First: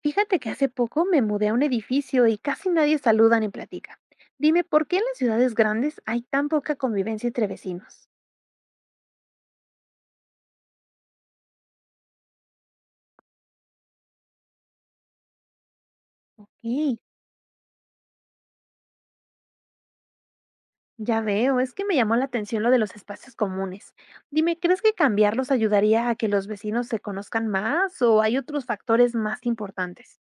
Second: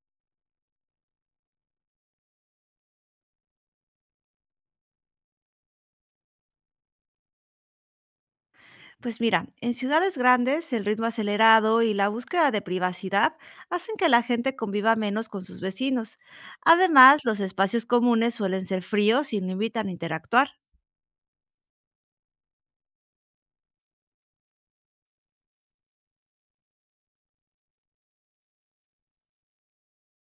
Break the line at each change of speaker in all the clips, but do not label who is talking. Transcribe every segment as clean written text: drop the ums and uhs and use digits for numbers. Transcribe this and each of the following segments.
Fíjate que hace poco me mudé a un edificio y casi nadie saluda ni platica. Dime, ¿por qué en las ciudades grandes hay tan poca convivencia entre vecinos?
Pues mira, en ciudades grandes el ritmo acelerado y la búsqueda de privacidad hacen que la gente conviva menos con sus vecinos.
Ok,
Además, los espacios comunes suelen ser fríos y no invitan a interactuar.
ya veo, es que me llamó la atención lo de los espacios comunes. Dime, ¿crees que cambiarlos ayudaría a que los vecinos se conozcan más o hay otros factores más importantes?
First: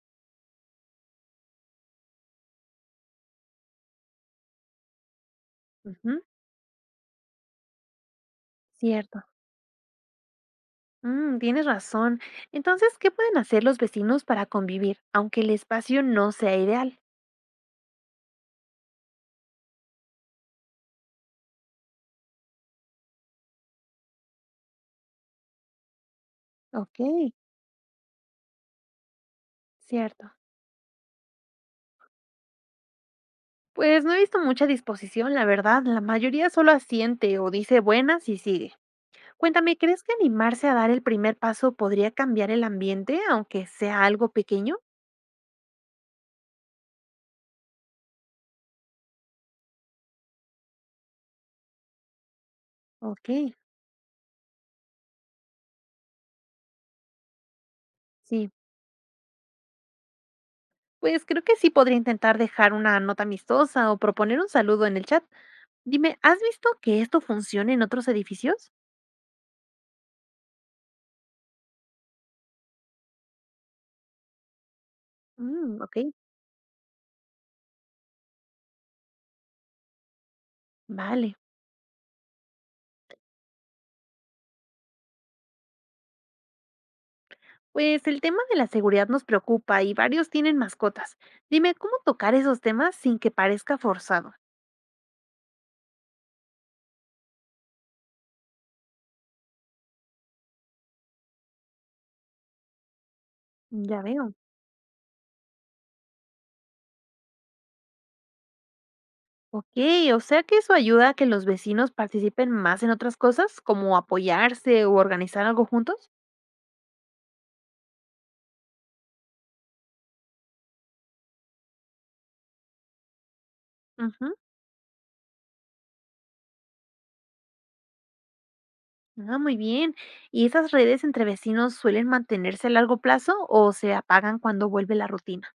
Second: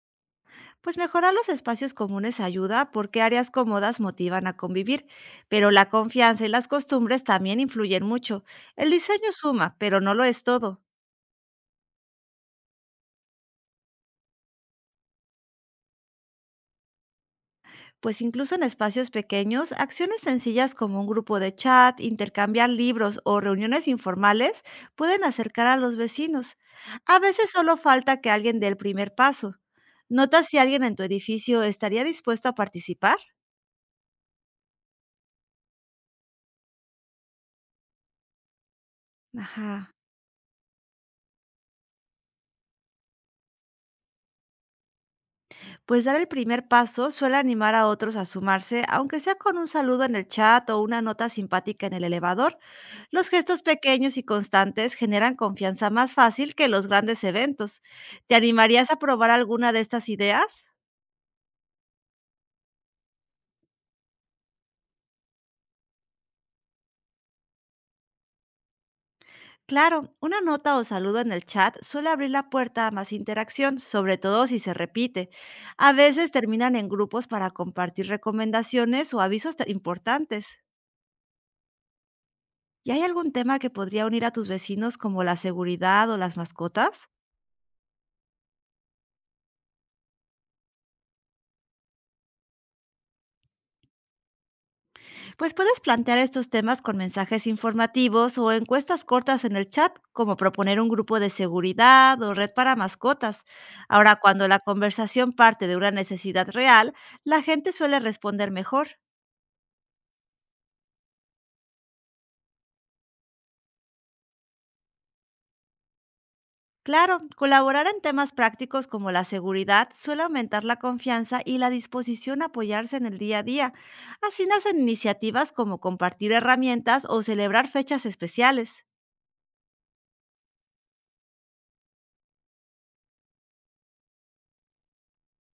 Pues mejorar los espacios comunes ayuda porque áreas cómodas motivan a convivir, pero la
Ujú,
confianza y las costumbres también influyen mucho. El
cierto.
diseño suma, pero no lo es todo.
Mm, tienes razón. Entonces, ¿qué pueden hacer los vecinos para convivir, aunque el espacio no sea ideal?
Pues incluso en espacios pequeños, acciones sencillas como un grupo de chat, intercambiar libros o reuniones informales pueden acercar a los vecinos.
Ok,
A veces solo falta que alguien dé el primer paso.
cierto.
¿Notas si alguien en tu edificio estaría dispuesto a participar?
Pues no he visto mucha disposición, la verdad, la mayoría solo asiente o dice buenas y sigue. Cuéntame,
Ajá.
¿crees que animarse a dar el primer paso podría cambiar el ambiente, aunque sea algo pequeño?
Pues dar el primer paso suele animar a otros a sumarse, aunque sea con un saludo en el chat o una nota simpática en el elevador. Los
Ok,
gestos pequeños y constantes generan confianza más fácil que los grandes eventos. ¿Te
sí.
animarías a probar alguna de estas ideas?
Pues creo que sí podría intentar dejar una nota amistosa o proponer un saludo en el chat. Dime, ¿has visto que esto funciona en otros edificios?
Claro, una nota o saludo en el chat suele abrir la puerta a más interacción, sobre todo si se repite.
Mm,
A
ok,
veces terminan en grupos para compartir recomendaciones o importantes.
vale.
¿Y hay algún tema que podría unir a tus vecinos como la seguridad o las mascotas?
Pues el tema de la seguridad nos preocupa y varios tienen mascotas. Dime, ¿cómo tocar esos temas sin que parezca forzado?
Pues puedes plantear estos temas con mensajes informativos o encuestas cortas en el chat, como proponer un grupo de seguridad o red para mascotas.
Ya
Ahora,
veo.
cuando la conversación parte de una necesidad real, la gente suele responder mejor.
Ok, o sea que eso ayuda a que los vecinos participen más en otras cosas, como apoyarse o organizar algo juntos.
Claro, colaborar en temas prácticos como la seguridad suele aumentar la confianza y la disposición a apoyarse en el día a día.
Ujú,
Así nacen iniciativas como compartir herramientas o celebrar fechas especiales.
ah, muy bien. ¿Y esas redes entre vecinos suelen mantenerse a largo plazo o se apagan cuando vuelve la rutina?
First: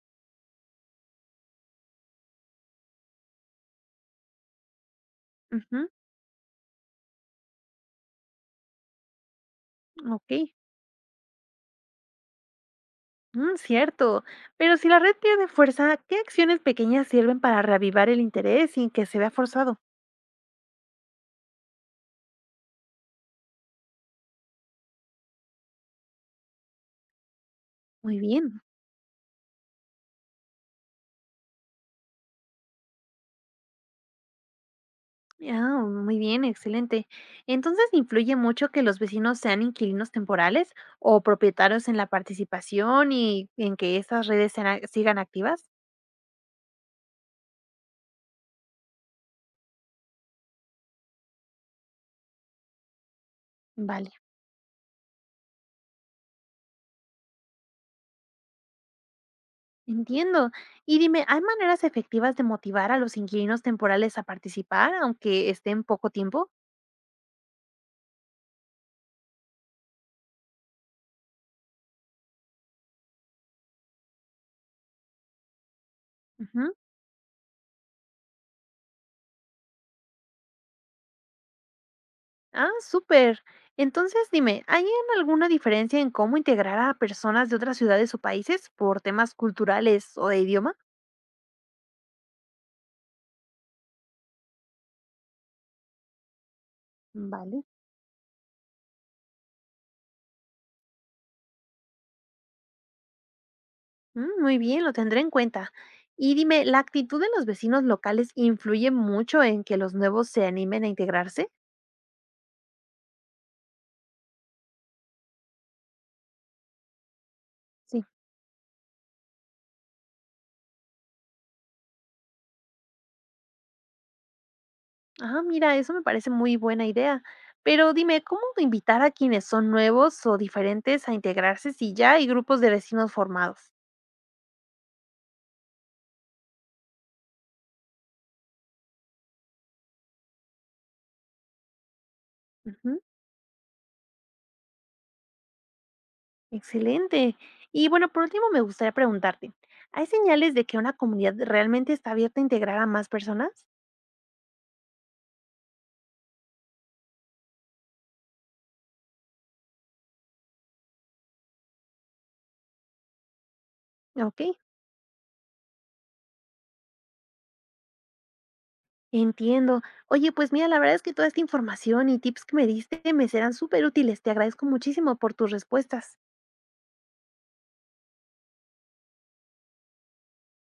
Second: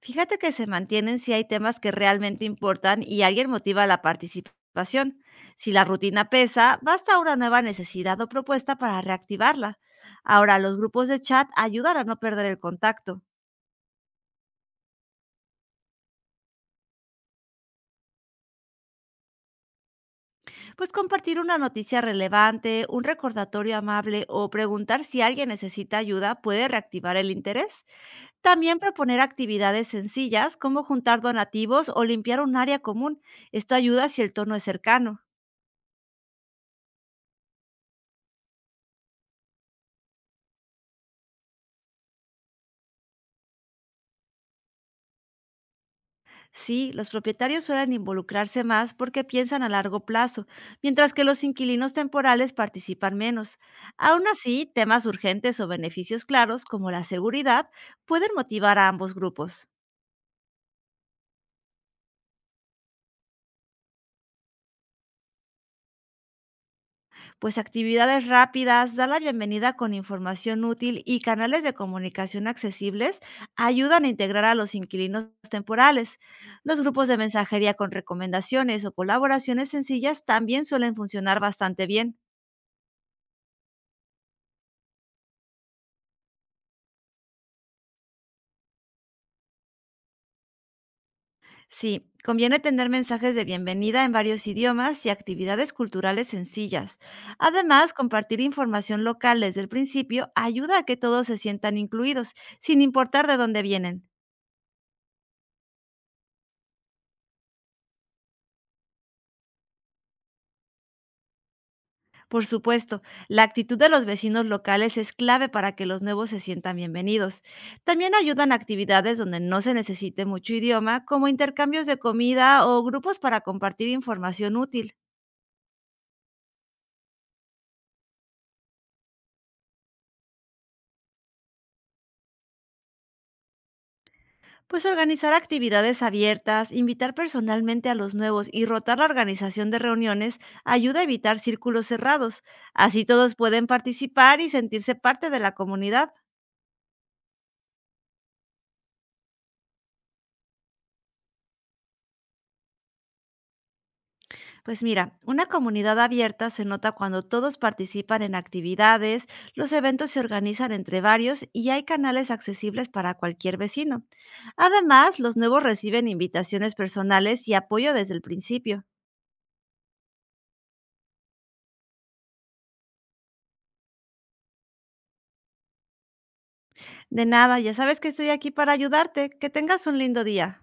Fíjate que se mantienen si hay temas que realmente importan y alguien motiva la participación. Si la
Ujú,
rutina pesa, basta una nueva necesidad o propuesta para reactivarla.
ok,
Ahora, los grupos de chat ayudan a no perder el contacto.
mm, cierto. Pero si la red pierde fuerza, ¿qué acciones pequeñas sirven para reavivar el interés sin que se vea forzado?
Pues compartir una noticia relevante, un recordatorio amable o preguntar si alguien necesita ayuda puede reactivar el interés.
Muy bien.
También proponer actividades sencillas como juntar donativos o limpiar un área común. Esto ayuda si el tono es cercano.
Ah, muy bien, excelente. Entonces, ¿influye mucho que los vecinos sean inquilinos temporales o propietarios en la participación y en que estas redes sean sigan activas?
Sí, los propietarios suelen involucrarse más porque piensan a largo plazo, mientras que los inquilinos temporales participan menos.
Vale,
Aún así, temas urgentes o beneficios claros, como la seguridad, pueden motivar a ambos grupos.
entiendo. Y dime, ¿hay maneras efectivas de motivar a los inquilinos temporales a participar, aunque estén poco tiempo?
Pues actividades rápidas, dar la bienvenida con información útil y canales de comunicación accesibles ayudan a integrar a los inquilinos temporales.
Ujú.
Los grupos de mensajería con recomendaciones o colaboraciones sencillas también suelen funcionar bastante bien.
Ah, súper. Entonces, dime, ¿hay en alguna diferencia en cómo integrar a personas de otras ciudades o países por temas culturales o de idioma?
Sí, conviene tener mensajes de bienvenida en varios idiomas y actividades culturales sencillas.
Vale.
Además, compartir información local desde el principio ayuda a que todos se sientan incluidos, sin importar de dónde vienen.
Mm, muy bien, lo tendré en cuenta. Y dime, ¿la actitud de los vecinos locales influye mucho en que los nuevos se animen a integrarse?
Por supuesto, la actitud de los vecinos locales es clave para que los nuevos se sientan bienvenidos.
Sí.
También ayudan actividades donde no se necesite mucho idioma, como intercambios de comida o grupos para compartir información útil.
Ah, mira, eso me parece muy buena idea. Pero dime, ¿cómo invitar a quienes son nuevos o diferentes a integrarse si ya hay grupos de vecinos formados?
Pues organizar actividades abiertas, invitar personalmente a los nuevos y rotar la organización de reuniones ayuda a evitar círculos cerrados.
Ujú,
Así todos pueden participar y sentirse parte de la comunidad.
excelente. Y bueno, por último, me gustaría preguntarte, ¿hay señales de que una comunidad realmente está abierta a integrar a más personas?
Pues mira, una comunidad abierta se nota cuando todos participan en actividades, los eventos se organizan entre varios y hay canales accesibles para cualquier vecino.
Ok.
Además, los nuevos reciben invitaciones personales y apoyo desde el principio.
Entiendo. Oye, pues mira, la verdad es que toda esta información y tips que me diste me serán súper útiles. Te agradezco muchísimo por tus respuestas.
De nada, ya sabes que estoy aquí para ayudarte. Que tengas un lindo día.